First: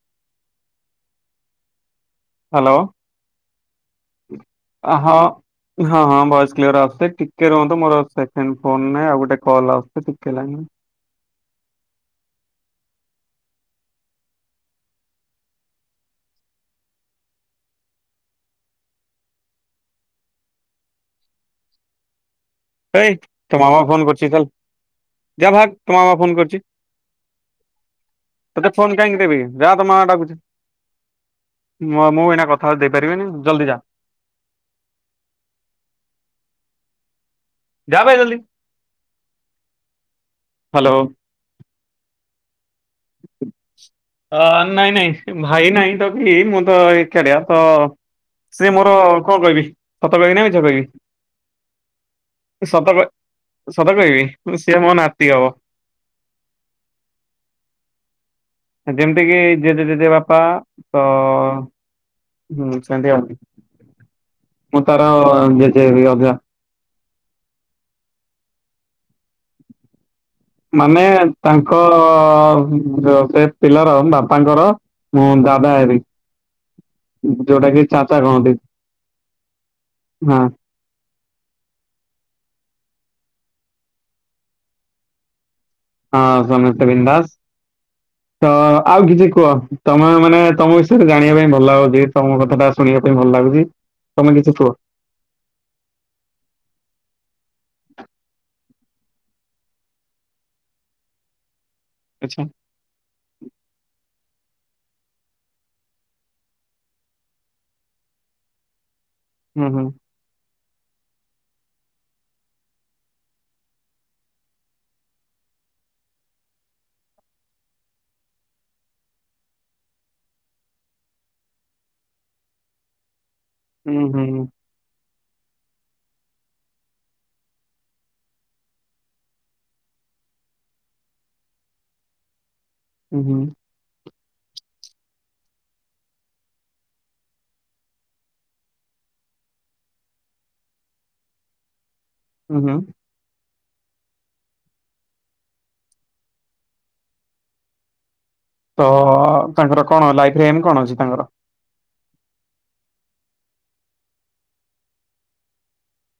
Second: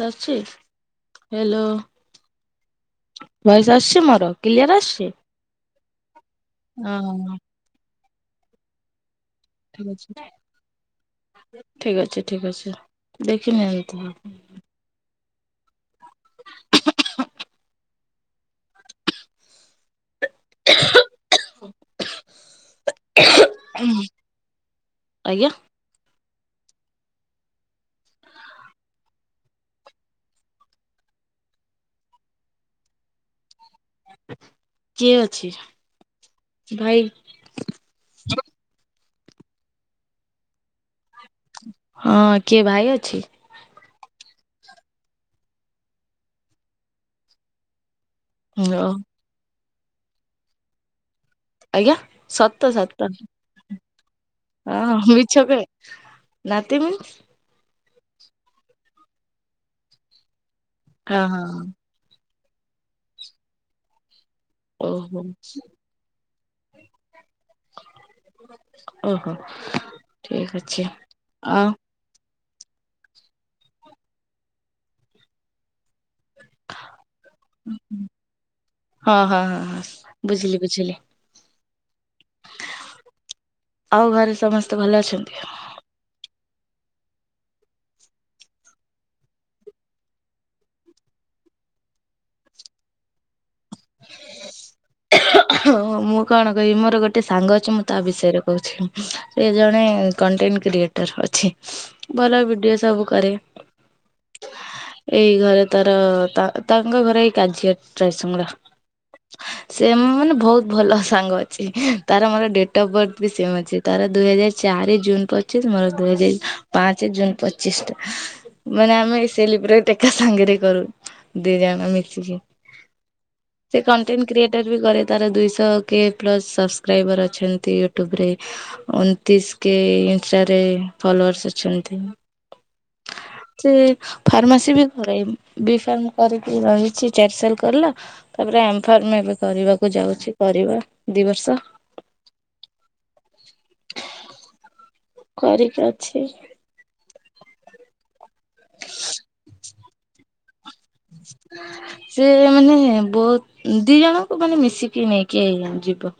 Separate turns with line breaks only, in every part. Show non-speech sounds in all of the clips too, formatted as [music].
କଥା ଆସଚି hello.
Hello ହଁ।
ଭଏସ ଆସୁଛି ମୋର କ୍ଲିୟର ଆସୁଛି?
ହଁ ହଁ ଭଏସ୍ କ୍ଲିୟର ଆସୁଚି
ହଁ
ଟିକେ ରୁହନ୍ତୁ ମୋର ସେକେଣ୍ଡ ଫୋନ ନାଇଁ ଆଉ ଗୋଟେ କଲ୍ ଆସୁଛି ଟିକେ ଲାଇନରେ
ଠିକ ଅଛି ଠିକ ଅଛି ଦେଖିନିଅନ୍ତୁ।
ଏଇ ତୋ ମାମା ଫୋନ୍ କରିଚି ଚାଲ୍
ଆଜ୍ଞା
ଯା ଭଗ୍ ତୋ ମାମା ଫୋନ୍ କରିଚି। ତେତେ ଫୋନ୍ କାଇଁକି ଦେବି, ଯା ତୋ ମାମା ଡାକୁଚି। ମୁଁ ଆଉ ମୁଁ ଏଇନା କଥା ହେଉଚି ଦେଇପାରିବିନି, ଜଲ୍ଦି ଯା।
କିଏ ଅଛି, ଭାଇ।
ଯା ବେ ଜଲ୍ଦି, ହାଲୋ।
ହଁ, କିଏ ଭାଇ ଅଛି?
ଅ ନାଇଁ-ନାଇଁ ଭାଇ ନାଇଁ ତ କି ମୁଁ ତ ଏକାଟିଆ ତ
ଓ
ସେ ମୋର କଣ କହିବି, ସତ କହିବି ନା ମିଛ କହିବି?
ଆଜ୍ଞା, ସତ [unintelligible]
ସତ କହିବି? ସିଏ ମୋ ନାତି ହବ
[inaudible]
ଯେମ୍ତି କିି ଜେଜେ ଜେଜେବାପା ତ
ହଁ ହଁ।
ହୁଁ ସେନ୍ତି ଆଉ, ମୁଁ ତାର
ଓହୋ
ଜେଜେ ହେବି ଅଜା।
ଓହୋ। ଠିକ ଅଛି
ମାନେ
ଆଉ
ତାଙ୍କ ଅ ସେ ପିଲାର ବାପାଙ୍କର ମୁଁ ଦାଦା ହେବି। ଯୋଉଟା କି ଚାଚା କହନ୍ତି,
ହଁ ହଁ ହଁ ହଁ।
ହଁ।
ବୁଝିଲି ବୁଝିଲି। ଆଉ ଘରେ ସମସ୍ତେ ଭଲ ଅଛନ୍ତି?
ହଁ ସମସ୍ତେ ବିନ୍ଦାସ୍। ତ ଆଉ କିଛି କୁହ, ତମେ ମାନେ ତମ ବିଷୟରେ ଜାଣିବା ପାଇଁ ଭଲ ଲାଗଛି ତମ କଥାଟା ଶୁଣିବା ପାଇଁ ଭଲ ଲାଗୁଚି, ତମେ କିଛି କୁହ।
ହଁ ମୁଁ କଣ କହିବି ମୋର ଗୋଟେ ସାଙ୍ଗ ଅଛି ମୁଁ ତା ବିଷୟରେ କହୁଛି, ସେ ଜଣେ କଣ୍ଟେଣ୍ଟ କ୍ରେଏ ଟର୍ ଅଛି। ଭଲ
ଆଚ୍ଛା
ଭିଡିଓ ସବୁ କରେ। ଏଇ ଘରେ ତାର ତା ତାଙ୍କ ଘରେ ଏଇ କାଜିିଆ [unintelligible]
ହୁଁ ହୁଁ
ସେ ମାନେ ଭଉତ୍ ଭଲ ସାଙ୍ଗ ଅଛି ତାର ମୋର ଡେଟ୍ ଅଫ୍ ବର୍ଥ ବି ସେମ ଅଛି, ତାର ଦୁଇ ହଜାର ଚାରି ଜୁନ୍ ପ ଚିଶ୍ ମୋର ଦୁଇ ହାର ପାଞ୍ଚ ଜୁନ୍ ପଚିଶ୍। ମାନେ ଆମେ ସେଲିବ୍ରେଟ୍ ଏକା ସାଙ୍ଗେରେ କରୁ ଦି ଜଣ ମିଶିକି। ସେ
ହୁଁ ହୁଁ
କଣ୍ଟେଣ୍ଟ କ୍ରେଏଟ୍ କରେ ତାର ଦୁଇଶହ କେ ପ୍ଲସ୍ ସବସ୍କ୍ରାଇବର୍ ଅଛନ୍ତି ୟୁଟ୍ୟୁବ୍ ରେ ଉଣତିଶ୍ କେ ଇନଷ୍ଟା ରେ ଫଲୋଅର୍ସ ଅଛନ୍ତି।
ହୁଁ-ହୁଁ।
ସେ ଫାର୍ମାସି ବି କରେ, ବି ଫାର୍ମ କରିକି ରହିଚି ଚାର୍ସେଲ୍ କଲା। ତାପରେ ଏମ୍ ଫାର୍ମ ଏବେ କରିବାକୁ ଯାଉଛି, କରିବ ଦି ବର୍ଷ।
ହୁଁ-ହୁଁ।
କରିକି ଅଛି।
ତ ତାଙ୍କର କଣ ଲାଇଫ୍ ରେ ଏମ୍ କଣ ଅଛି? ତାଙ୍କର?
ହୁଁ ସେ ମାନେ ବହୁତ ଦି ଜଣଙ୍କୁ ମାନେ ମିଶିକି ନେଇକି ଯିବ।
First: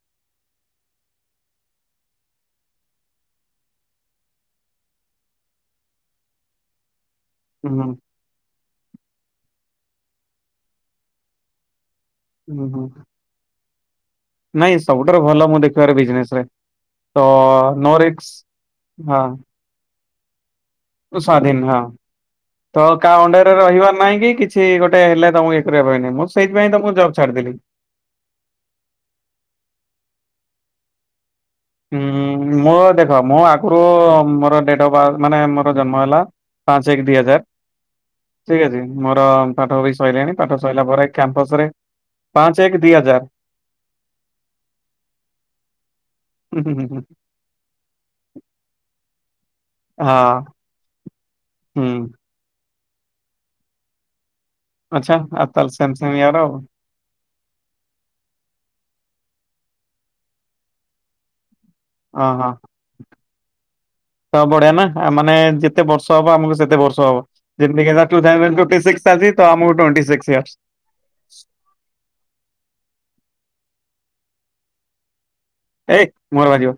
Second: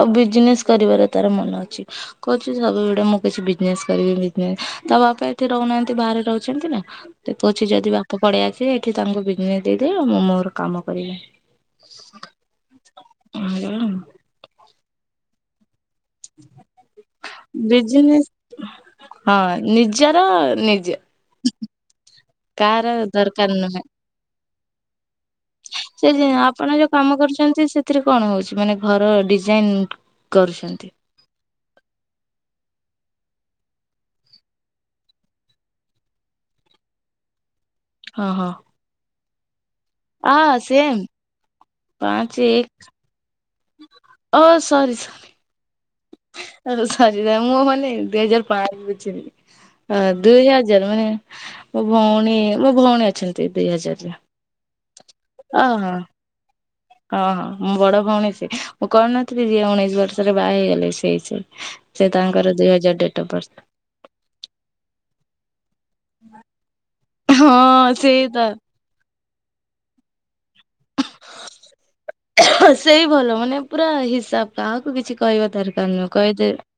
ଆଉ ବିଜନେସ୍ କରିବାର ତାର ମନ ଅଛି। କହୁଚି ସବୁବେଳେ ମୁଁ କିଛି ବିଜନେସ୍ କରିବି ବିଜ୍। ତା ବାପା ଏଠି ରହୁନାହାନ୍ତି ବାହାରେ ରହୁଛନ୍ତି ନା। ସେ
ହୁଁ
କହୁଚି
ହୁଁ
ଯଦି ବାପ ପଳେଇ ଆସିବେ ଏଠି ତାଙ୍କୁ ବିଜନେସ୍ ଦେଇଦେବି ଆଉ ମୁଁ ମୋର କାମ କରିବି।
ଉଁ ହୁଁ।
[unintelligible]
ନାଇଁ ସବୁଠାରୁ ଭଲ ମୁଁ ଦେ ବିଜନେସ୍ ରେ ତ ନୋ
ବିଜନେସ
ରିଷ୍କ୍। ହଁ।
ନିଜର ନିଜେ।
ସ୍ୱାଧୀନ୍ ହଁ।
କାହାର
ତ କାହା ଅଣ୍ଡର
ଦରକାର
ରେ
ନୁହେଁ
ରହିବାର ନାହିଁ କି, କିଛି ଗୋଟେ ହେଲେ ତମକୁ [unintelligible] ମୁଁ ସେଇଥିପାଇଁ ତ ମୁଁ ଜବ୍ ଛାଡିଦେଲି।
ଏଥିରେ କଣ ହଉଚି ମାନେ ଘର ଡିଜାଇନ କରୁଛନ୍ତି।
ଉଁ ମ ଦେଖ ମୋ ଆଗରୁ ମୋର ଡେଟ୍ ଅଫ୍ ବାର୍ଥ ମାନେ ମୋର ଜନ୍ମ ହେଲା ପାଞ୍ଚ ଏକ ଦି ହଜାର
ହଁ ହଁ
ଠିକ୍ ଅଛି। ମୋର ପାଠ ବି ସଇଲାଣି।
ଆ
ପାଠ ସରିଲା
ସେମ୍
ପରେ କ୍ୟାମ୍ପସ ରେ ପାଞ୍ଚ ଏକ ଦି ହଜାର।
ହୁଁ ଓ ସରି ସ
ହୁଁ ହୁଁ
ଆ
ହୁଁ
ସରି। ମୁଁ ମାନେ ଦୁଇ ହଜାର ପାଞ୍ଚ ବୁଝିଲି।
ହଁ
ଦୁଇ ହଜାର ମାନେ ମୋ
ହୁଁ
ଭଉଣୀ ମୋ ଭଉଣୀ ଅଛନ୍ତି ଦୁଇ ହଜାରର।
ଆଚ୍ଛା। ଆ ତାହେଲେ ସେମ୍ ସେମ୍ ଇୟର ଆଉ।
ହଁ ହଁ। ମୋ ବଡ ଭଉଣୀ ସିଏ। ମୁଁ କହୁନଥିଲି ଯିଏ ଉଣେଇଶି ବର୍ଷରେ ବାହା ହେଇଗଲେ ସେଇ ସେଇ। ସେ
ହଁ
ତାଙ୍କର ଦୁଇ ହଜାର ଡେଟ୍ ଅଫ୍ ବାର୍ଥ।
ତା ବଢିଆ ନା। ମାନେ ଯେତେ ବର୍ଷ ହବ ଆମକୁ ସେତେ ବର୍ଷ ହବ।
ହଁ ସେଇ
[unintelligible]
ତ
ଟ୍ବେଣ୍ଟି ସିକ୍ସ ଚାଲିଚି ତ ଆମକୁ ଟ୍ବେଣ୍ଟି ସିକ୍ସ ଇୟରସ୍।
ସେଇ ଭଲ। ମାନେ ପୁରା ହିସାବ, କାହାକୁ କିଛି କହିବା ଦର
ଆରେ ମୁହଁ ରେ ବାଜିବ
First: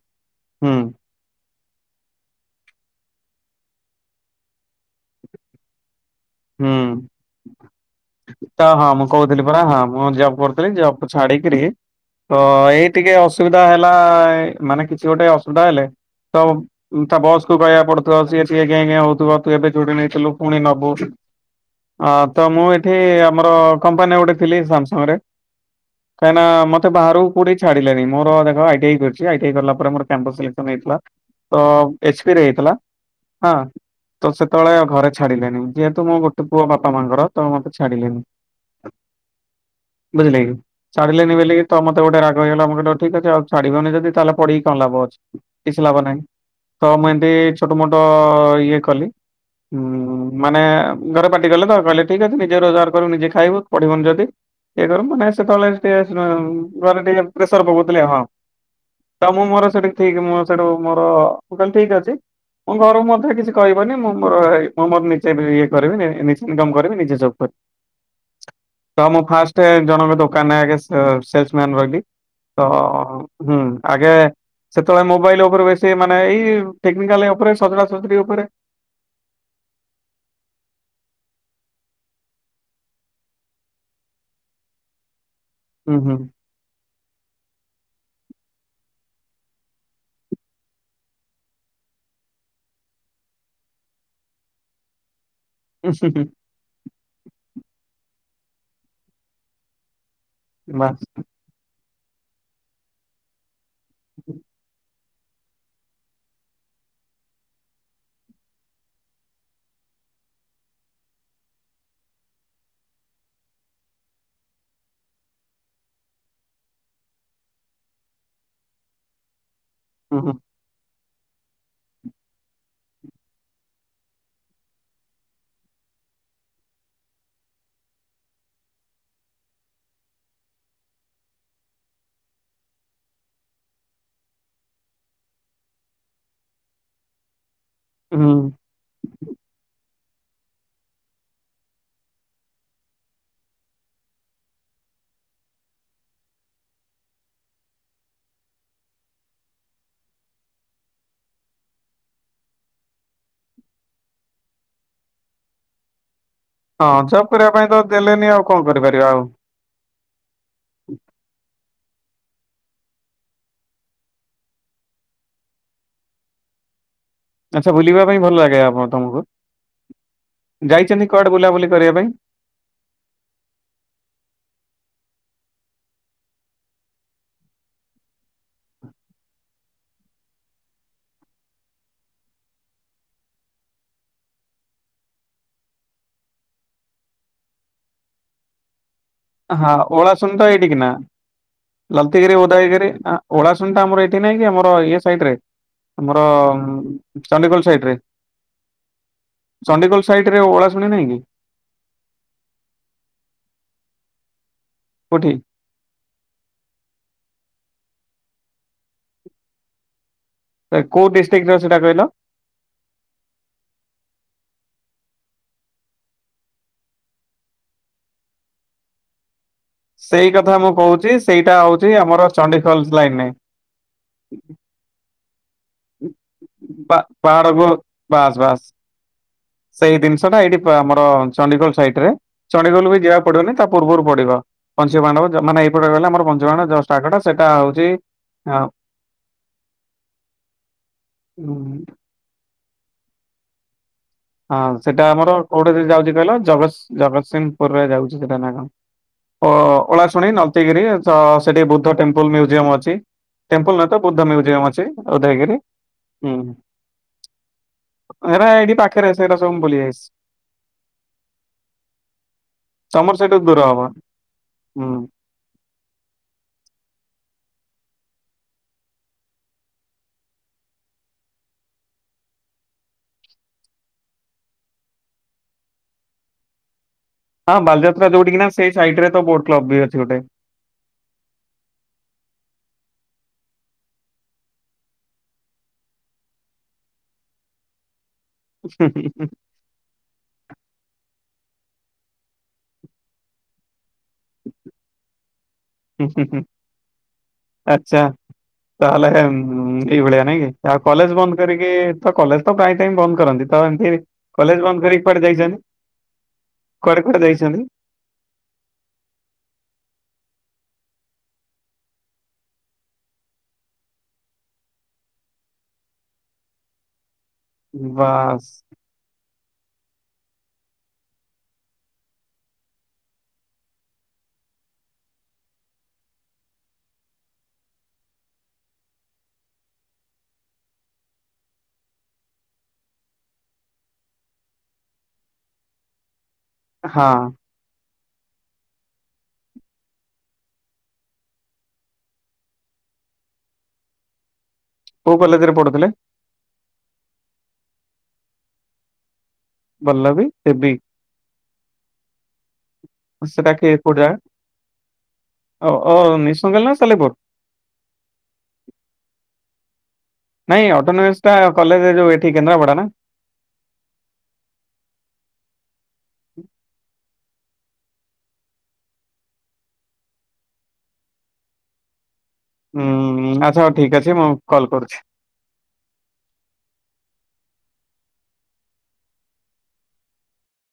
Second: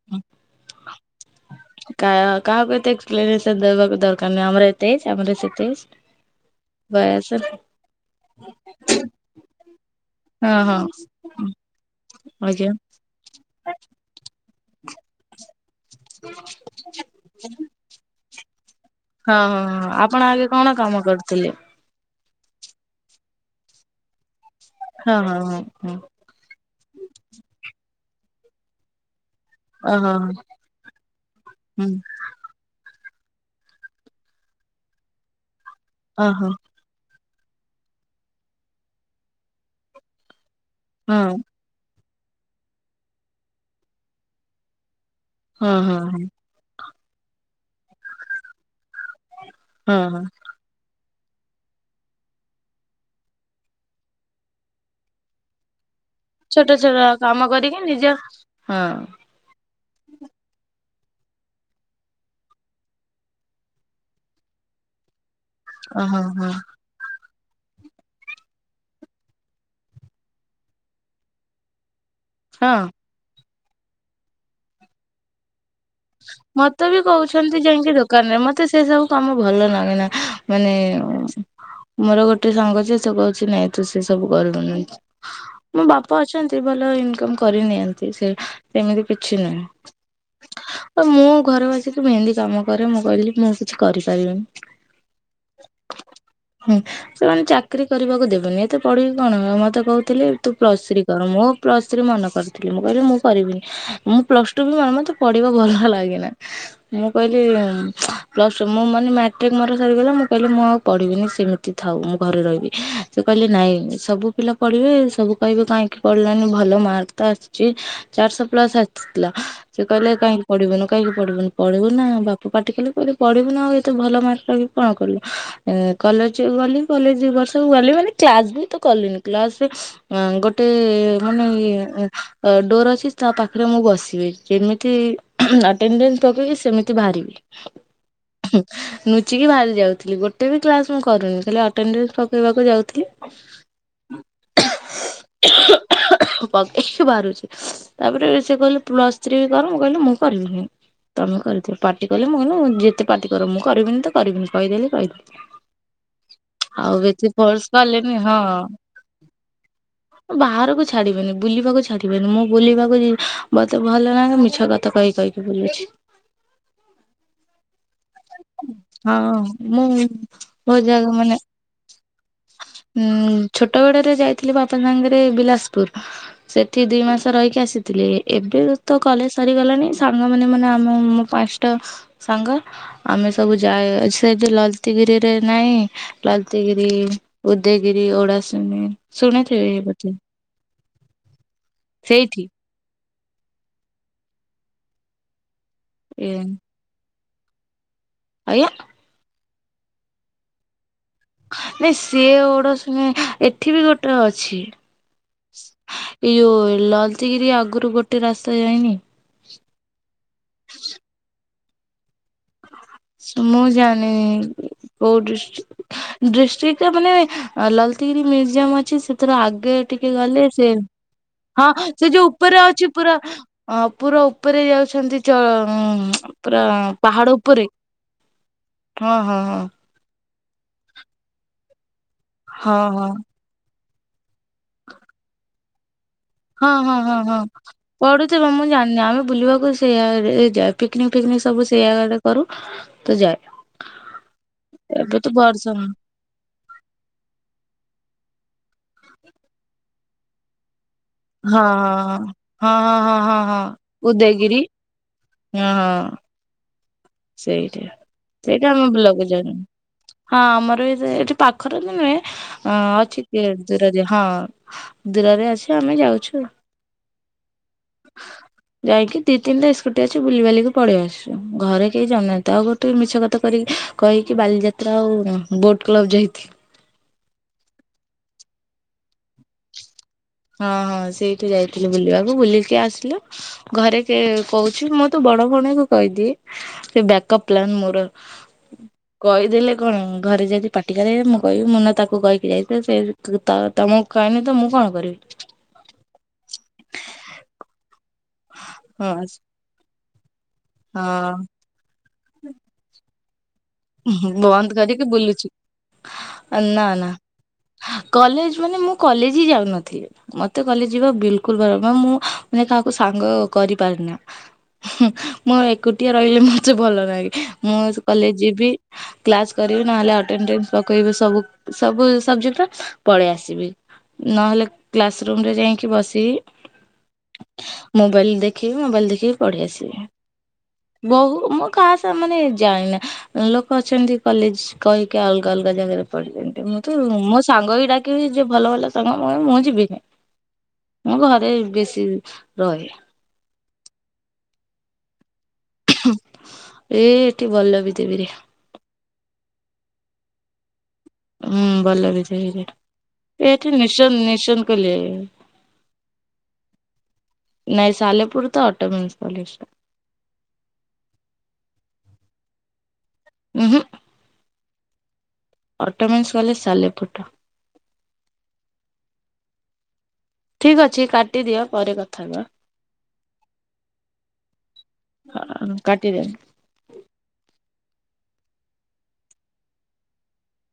ହୁଁ।
କା କାହାକୁ ଏତେ ଏକ୍ସପ୍ଲେନେସନ୍ ଦେବାକୁ ଦରକାର ନାହିଁ। ଆମର ଏତେ ଏଜ୍ ଆମର ସେତେ ଏଜ୍।
ହୁଁ
ବୟସ
ତ ହଁ ମୁଁ କହୁଥିଲି ପରା ହଁ, ମୁଁ ଜବ୍
ହଁ
କରୁଥିଲି।
ହଁ
ଜବ୍ କୁ ଛାଡ଼ିକିରି ତ
ଆଜ୍ଞା
ଏଇ ଟିକେ ଅସୁବିଧା ହେଲା ଏ ମାନେ କିଛି ଗୋଟେ ଅସୁବିଧା ହେଲେ ତ ତ ବସ୍ କହିବାକୁ ପଡୁଥିବ, ସିଏ ଟିକେ ଗେଁ ଗେ ହଉଥିବ
ହଁ
ତୁ
ହଁ
ଏବେ
ହଁ
ଛୁଟି
ଆପଣ
ନେଇଥିଲୁ
ଆଗେ
ପୁଣି
କଣ
ନବୁ।
[unintelligible]
ଅ ତ ମୁଁ ଏଠି ଆମର କମ୍ପାନୀ ଗୋଟେ ଥିଲି ସାମସଙ୍ଗ
ହଁ
ରେ।
ହଁ ହଁ ହଁ
କାହିଁନା ମତେ ବାହାରକୁ କୋଉଠିକି ଛାଡିଲେନି। ମୋର ଦେଖ ଆଇଟିଆଇ କରି ଚି ଆଇଟିଆଇ କଲା ପରେ
ଓହୋ
କ୍ୟାମ୍ପସ ସିଲେକ୍ସନ ହେଇଥିଲା। ତ
ହୁଁ
ଏଚ୍ ପି ରେ ହେଇଥିଲା ହଁ, ତ ସେତେବେଳେ ଘରେ ଛାଡିଲେନି ଯେହେତୁ ମୋ ଗୋଟେ
ଓହୋ
ପୁଅ ବା ପା ମା ଙ୍କର ତେଣୁ ମତେ ଛାଡିଲେନି। ବୁଝିଲେ କି?
ହଁ ହଁ
ଛାଡିଲେନି ବଲିକି ତ ମତେ ଗୋଟେ ରାଗ ହେଇଗଲା ମୁଁ କହିଲି ହଉ ଠିକ୍ ଅଛି, ଆଉ ଛାଡିବନି ଯଦି ତାହେଲେ ପଡିକି କଣ ଲାଭ ଅଛି।
ହଁ
କିଛି ଲାଭ ନାହିଁ।
ହଁ।
ତ ମୁଁ ଏନ୍ତି ଛୋଟ ମୋଟ ଇଏ କଲି। ଉଁ
ହଁ ହଁ
ମାନେ ଘରେ ପାଟି କଲେ ତାପରେ କହିଲେ ଠିକ୍ ଅଛି ନିଜେ ରୋଜଗାର କର ନିଜେ ଖାଇବୁ ପଢିବୁନି ଯଦି। -ଇଏ କରିବୁ ମାନେ ସେତେବେଳେ
ଛୋଟ
[unintelligible]
ଛୋଟ
ଘରେ ଟିକେ
କାମ
ପ୍ରେସର
କରିକି
ପକଉଥିଲେ
ନିଜ
ହଁ।
ହଁ
ତ ମୁଁ ମୋର ସେଠି ଠିକ୍ ମୁଁ ସେଠୁ ମୋର ମୁଁ କହିଲି ଠିକ୍ ଅଛି। ମୋ ଘରକୁ ମଧ୍ୟ କିଛି କହିବନି ମୁଁ ମୋର ହେଇ ମୁଁ ମୋର ନିଜେ ବି କରିବିନି
ଓହୋ
ନିଜେ
ହଁ।
ଇନକମ୍ କରିବି ନିଜେ ଜବ୍ କରିବି। ତ ମୁଁ ଫାଷ୍ଟେ ଜଣଙ୍କ ଦୋକାନ ଆଗେ ଆ ଏ ସେଲସ ମ୍ୟାନ ରହିଲି। ହଁ ହୁଁ ଆଗେ ସେତେବେଳେ ମୋବାଇଲ ଉପରେ ବେ। ସେମାନେ ଏଇ
ମତେ ବି
ଟେକ୍ନିକାଲ ଉପରେ
କହୁଛନ୍ତି
ସଜଡ଼ା
ଯାଇକି
ସଜଡି
ଦୋକାନରେ
ଉପରେ
ମତେ ସେ ସବୁ କାମ ଭଲ ଲାଗେ ନା, ମାନେ- ମୋର ଗୋଟେ ସାଙ୍ଗ ଯେ, ସେ କହୁଛି ନାଇଁ ତୁ ସେ ସବୁ କରିବୁନି। ମୋ
ହୁଁ ହୁଁ।
ବାପା ଅଛନ୍ତି ଭଲ ଇନକମ କରି ନିିଅନ୍ତି ସେ ସେମିତି କିଛି ନୁହେଁ। ତ, ମୁଁ ଘର ବସିକି ମେହନ୍ଦୀ କାମ କରେ ମୁଁ କହିଲି ମୁଁ କିଛି କରିପାରିବିନି।
ଉଁ, ହୁଁ ହୁ।
ହୁଁ, ସେମାନେ ଚାକିରୀ କରିବାକୁ ଦେବନି ଏତେ ପଢିକି କଣ ହ ମତେ କହୁଥିଲେ ତୁ ପ୍ଲସ
ବାସ୍
ଥ୍ରୀ କର ମୁଁ ପ୍ଲସ ଥ୍ରୀ ମନା କରିଥିଲି ମୁଁ କହିଲି ମୁଁ କରିବିନି ମୁଁ ପ୍ଲସ୍ ଟୁ ବି ଆମେ ତ ପଢିବା ଭଲ ଲାଗିଲା। ମୁଁ କହିଲି, ପ୍ଲସ ମୁଁ ମାନେ ମାଟ୍ରିକ ମର ସରିଗଲା ମୁଁ କହିଲି ମୁଁ ଆଉ ପଢିବିନି ସେମି ଥାଉ ମୁଁ ଘରେ ରହିବି, ସେ କହିଲେ ନାଇଁ ସବୁ ପିଲା ପଢିଲେ ସବୁ କହିବେ କାହିଁକି ପଢିଲାନି ଭଲ ମାର୍କ ତ ଆସିଛି ଚାରିଶହ ପ୍ଲସ ଆସିଥିଲା, ସେ କହିଲେ
ହୁଁ ହୁଁ
କାହିଁକି ପଢିବୁନ କାହିଁକି, ପଢିବୁନି ପଢିବୁ ନା ବାପ ପାଟିିକଲେ କହିଲେ ପଢିବୁ ନା ଆଉ ଏତେ ଭଲ ମାର୍କ ରଖିକି ଗି କଣ କରିବୁ। କଲେଜ ଗଲି, କଲେଜ ବର୍ଷକୁ ଗଲି ମାନେ କ୍ଲାସ ବି ତ କଲିନି କ୍ଲାସରେ ଅ, ଗୋଟେ ମାନେ ଇଏ ଡୋର ଅଛି ତା ପାଖରେ ମୁଁ ବସିବି ଯେମିତି ଉହୁଁ ଆଟେଣ୍ଡେନ୍ସ ପକେଇକି ସେମିତି ବାହାରିବି।
ହୁଁ।
ନୁଚିକି ବାହାରି ଯାଉଥିଲି, ଗୋଟେ ବି କ୍ଲାସ ମୁଁ କରୁନି, ଖାଲି ଏଟେଣ୍ଡସ ପକେଇବାକୁ ଯାଉଥିଲି। [inaudible]
[inaudible]
[unintelligible] ପକେଇକି ବାହାରୁଛି। ତାପରେ ସେ କହିଲ ପ୍ଲସ ଥ୍ରୀ ବି କର ମୁଁ କହିଲି ମୁଁ କରିବିନି।। ତମେ କରିିଥିବ ପାର୍ଟି କଲେ ମୁଁକଇନୁ ଯେତେ ପାର୍ଟି କର ମୁଁ କରିବିନି ତ କରିବିନି କହିଦେଲି କହିଦେଲି। ଆଉ
ହଁ
ବେଶୀ
ଜବ୍ କରିବା
ଫୋର୍ସ
ପାଇଁ ତ
କଲେନି
ଦେଲେନି ଆଉ
ହଁ
କଣ କରିପାରିବା ଆଉ।
ବାହାରକୁ ଛାଡିବେନି, ବୁଲିବାକୁ ଛାଡିବେନି, ମୁଁ ବୁଲିବାକୁ ଯ ମତେ ଭଲ ନାହିଁ ମିଛ କ ତ କହି କହିକି ବୁଲୁଛି।
ଆଛା ବୁଲିବା ପାଇଁ ଭଲ ଲାଗେ ଆପଣ
ହଁ
ତମକୁ
ମୁଁ ବୋ
ଯାଇଛନ୍ତି
ଜାଗ
କୁଆଡେ
ମାନେ
ବୁଲାବୁଲି କରିବା ପାଇଁ?
ଉଁ ଛୋଟ ବଡରେ ଯାଇଥିଲି ବାପା ସାଙ୍ଗରେ ବିଲସପୁର। ସେଠି ଦିଇ ମାସ ରହିକି ଆସିଥିଲେି ଏବେ ତ କଲେଜ ସରିଗଲାଣି ସାଙ୍ଗମାନୋନ ମାନେ ଆମ ପାଞ୍ଚଟା ସାଙ୍ଗ ଆମେ ସବୁ ଯା ଅ ସେଠି ଲଲତିଗିରିରେ ନାହିଁ ଲଲତାଗିରି ଉଦୟଗିରି ଓଡ଼ାସମି
ହଁ ଓଳା ଶୁନ ତ ଏଇଠିକି ନା ଲଲତିଗିରିି
ସେଇଠି
ଓଦଗିରି ଆ ଓଳାଶୁଣିଟା ଆମର ଏଇଠି ନାହିଁ କି ଆମର ଇଏ ସାଇଟିରେ ଆମର
ଏ
ଚଣ୍ଡିଖୋଲ ସାଇଟିରେ।
ଆଜ୍ଞା।
ଚଣ୍ଡଖୋଲ ସାଇଟି ରେ ଓଳା ଶୁଣି ନାଇଁ କି?
ନାଇଁ ସିଏ ଓଡଶୁଣିଏଠି ବି ଗୋଟେ ଅଛି।
କୋଉଠି।
ଏଇ ଯୋଉ ଲାଲଚିଗିରି ଆଗରୁ ଗୋଟେ ରାସ୍ତା ଯାଇଏନି।
ତ କୋଉଦିଷ୍ଟକିରେ ସେଟା କଇଲ?
ମୁଁ ଜାଣିନି କୋଉ ଡିଷ୍ଟିକ୍। ଡିଷ୍ଟ୍ରିକ୍ଟରେ ମାନେ ଲଲତିଗିରି ମ୍ୟୁଜିୟମ ଅଛି ସେଥିରେ ଆଗେ ଟିକେ
ସେଇ
ଗଲେ
କଥା ମୁଁ
ସେ
କହୁଛି ସେଇଟା
ହଁ
ହଉଛି
ସେ
ଆମର
ଯୋଉ ଉପରେ
ଚଣ୍ଡିଖୋଲ
ଅଛି ପୁରା
ଲାଇନରେ।
ପୁରା ଉପରେ ଯାଉଛନ୍ତି ଚ ପୁରା
ପା
ପାହାଡ
ପାହାଡକୁ
ଉପରେ।
ବାସ୍ ବାସ୍।
ହଁ ହଁ ହଁ।
ସେଇ ଜିନିଷ ଟା ଏଇଠି ଆମର ଚଣ୍ଡିଖୋଲ ସାଇଟ ରେ
ହଁ
ଚଣ୍ଡିଖୋଲ ବି
ହଁ।
ଯିବାକୁ ପଡିବନି ତା ପୂର୍ବରୁ ପଡିବ। ପଞ୍ଚ ପାଣ୍ଡବ ମାନ ଏଇପଟେ ଗଲେ ଆମର ପ।
ହଁ ହଁ ହଁ ହଁ। ପଡୁଥିବା
ହଁ
ମୁଁ ଜାଣିନି ଆମେ ବୁଲିବାକୁ ସେଇଆ ପିକନିକ ଫିକନିକ ସବୁ ସେଇ ଆଡେ କରୁ ତ ଯାଏ।
ହଁ ସେଟା
ଏବେ ତ
ଆମର କୋଉଠି
ବର୍ଷ
ଯ ଯାଉଛି କହିଲ ଜ ଜଗତସିଂହପୁର ରେ ଯାଉଛି ସେଟା ନା କଣ‌? ଓ ଓଳା ଶୁଣି ନ। ସେତିକିରି
ହଁ
ସେଠି ବୁଦ୍ଧ
ହଁ
ଟେମ୍ପଲ ମ୍ୟୁଜିୟମ ଅଛି
ହଁ ହଁ ହଁ ହଁ ହଁ
ଟେମ୍ପଲ ନୁହେଁତ ବୁଦ୍ଧ
ଉଦୟଗିରି
ମ୍ୟୁଜିୟମ ଅଛି। ଉଦୟଗିରି
ହଁ ହଁ
ହୁଁ।
ସେଇଟା ସେଇଟା ଆମ
ପାଖେରେ
ବ୍ଲକ
ସେଇଟା ସବୁ
ଯାଉନି
ମୁଁ ବୁଲିଯାଇଛି।
ହଁ ଆମର ଏ ଏଠି ପାଖରେ ବି ନୁହେଁ ଅ
ତମର
ଅଛି
ସେଇଠୁ ଦୂର ହବ
ଦୂରରେ ହଁ।
ହୁଁ
ଦୂରରେ ଅଛ ଆମେ ଯାଉଛୁ। ଯାଇକି ଦି ତିନିଟା ସ୍କୁଟି ଅଛି ବୁଲିିବାଲିିକ ପଳେଇ ଆସଛୁ ଘରେ। କେହି ଜଣିନାହାଁନ୍ତି ଆଉ ଗୋଟେ ମିଛ କଥା କରିକି କହିକି ବାଲିଯାତ୍ରା ଆଉ ବୋଟ୍ କ୍ଲବ୍ ଯାଇଥିଲ
ହଁ ବାଲିଯାତ୍ରା ଯୋଉଠି କି ନା ସେଇାଇଡରେ ତ ବୋଟ କ୍ଲବ ବି ଅଛି ଗୋଟେ।
ହଁ ହଁ ସେଇଠି ଯାଇଥିଲୁ ବୁଲିବାକୁ ବୁଲିକି ଆସିଲୁ। ଘରେ କିଏ କହୁଛି ମୁଁ ତ ବଡ ଭଉଣୀଙ୍କୁ କହିଦିଏ ସେ ବ୍ୟାକଅପ୍ ପ୍ଲାନ ମୋର। କହିଦେଲେ କଣ ଘରେ ଯଦି ପାଟି କରିବେ ମୁଁ କହିବି ମୁଁ ନା ତାକୁ କହିକି ଯାଇଥିଲି ସେ ତମକୁ କହନି ତ ମୁଁ କଣ କରିବି।
ହଁ ହୁଁ ହୁଁ ଆଚ୍ଛା ତାହଲେ
ହଁ ହଁ।
ଏଇଭଳିଆ ନାଇଁ କି। ଆଉ କଲେଜ ବନ୍ଦ କରିକି ତ କଲେଜ ତ ପ୍ରାୟ ଟାଇମ ବନ୍ଦ କରନ୍ତି। ତ ଏମତି କଲେଜ ବନ୍ଦ କରିକି କୁଆଡେ ଯାଇଛନ୍ତି
ନା
କୁଆଡେ
ନା
କୁଆଡେ ଯାଇଛନ୍ତି।
କଲେଜ ମାନେ ମୁଁ କଲେଜ ହିଁ ଯାଉନଥିଲି। ମତେ କଲେଜ ଯିବା ବିଲକୁଲ ଭ ମୁଁ ମାନେ କାହାକୁ ସାଙ୍ଗ କରିପାରେନା। ହୁଁ ମୁଁ ଏକୁଟିଆ ରହିଲେ ମୋତେ ଭଲ ଲାଗେ ମୁଁ ହଉଚି କଲେଜ
ବାସ୍
ଯିବି କ୍ଲାସ କରିବି ନହେଲେ ଆଟେଣ୍ଟେନ୍ସ ପକେଇବି ସବୁ। ସବୁ ସବଜେକ୍ଟରା ପଳେଇ ଆସିବି। ନହେଲେ କ୍ଲାସ ରୁମରେ ଯାଇକି ବସିବି। ମୋବାଇଲ ଦେଖିବି ମୋବାଇଲ ଦେଖିକି ପଢି ଆସିବି। ବହୁ ମୁଁ କାହା ସା ମାନେ ଜାଏନା। ଲୋକ ଅଛନ୍ତି କଲେଜ କହିକି ଅଲଗା ଅଲଗା ଜାଗାରେ ପଢିଛନ୍ତି ମୁଁ ତ
ହଁ
ମୋ ସାଙ୍ଗ ବି ଡାକିବେ ଯିଏ ଭଲ ଭଲ ସାଙ୍ଗ ମୋର ମୁଁ କହିବି ମୁଁ ଯିବିନି। ମୁ ଘରେ ବେଶୀ ରହେ।
କୋଉ କଲେଜ ରେ ପଢୁଥିଲେ?
ଏ ଏଠି ବଲ୍ଲଭିଦେବୀ ରେ।
ବଲ୍ଲଭି ସେବି।
ହୁଁ ବଲ୍ଲଭିଦେବୀ ରେ।
ସେଟା କି
ଏଇଠି
କୋଉ ଜାଗା?
ନିଶନ୍ ନିଶନ୍ କଲ ରେ।
ଓ ଓ ନିଶୁଙ୍ଗଲ ନା ସାଲେପୁର
ନାଇ ସାଲେପୁର ତ ଅଟୋମେନ୍ସ କଲେଜ ଟା।
ନାଇଁ ଅଟୋନୋମିସ୍ ଟା କଲେଜ ଯୋଉ ଏଠି କେନ୍ଦ୍ରାପଡା ନା।
ଉହୁଁ। ଅଟୋମିନ୍ସ କଲେଜ ସାଲେପୁର ଟା। ଠିକ୍ ଅଛି କାଟିଦିଅ ପରେ କଥା ହବା।
ହୁଁ ଆଚ୍ଛା ହଉ ଠିକ୍ ଅଛି ମୁଁ କଲ୍ କରୁଛି।
ହ କାଟିଦିଅ।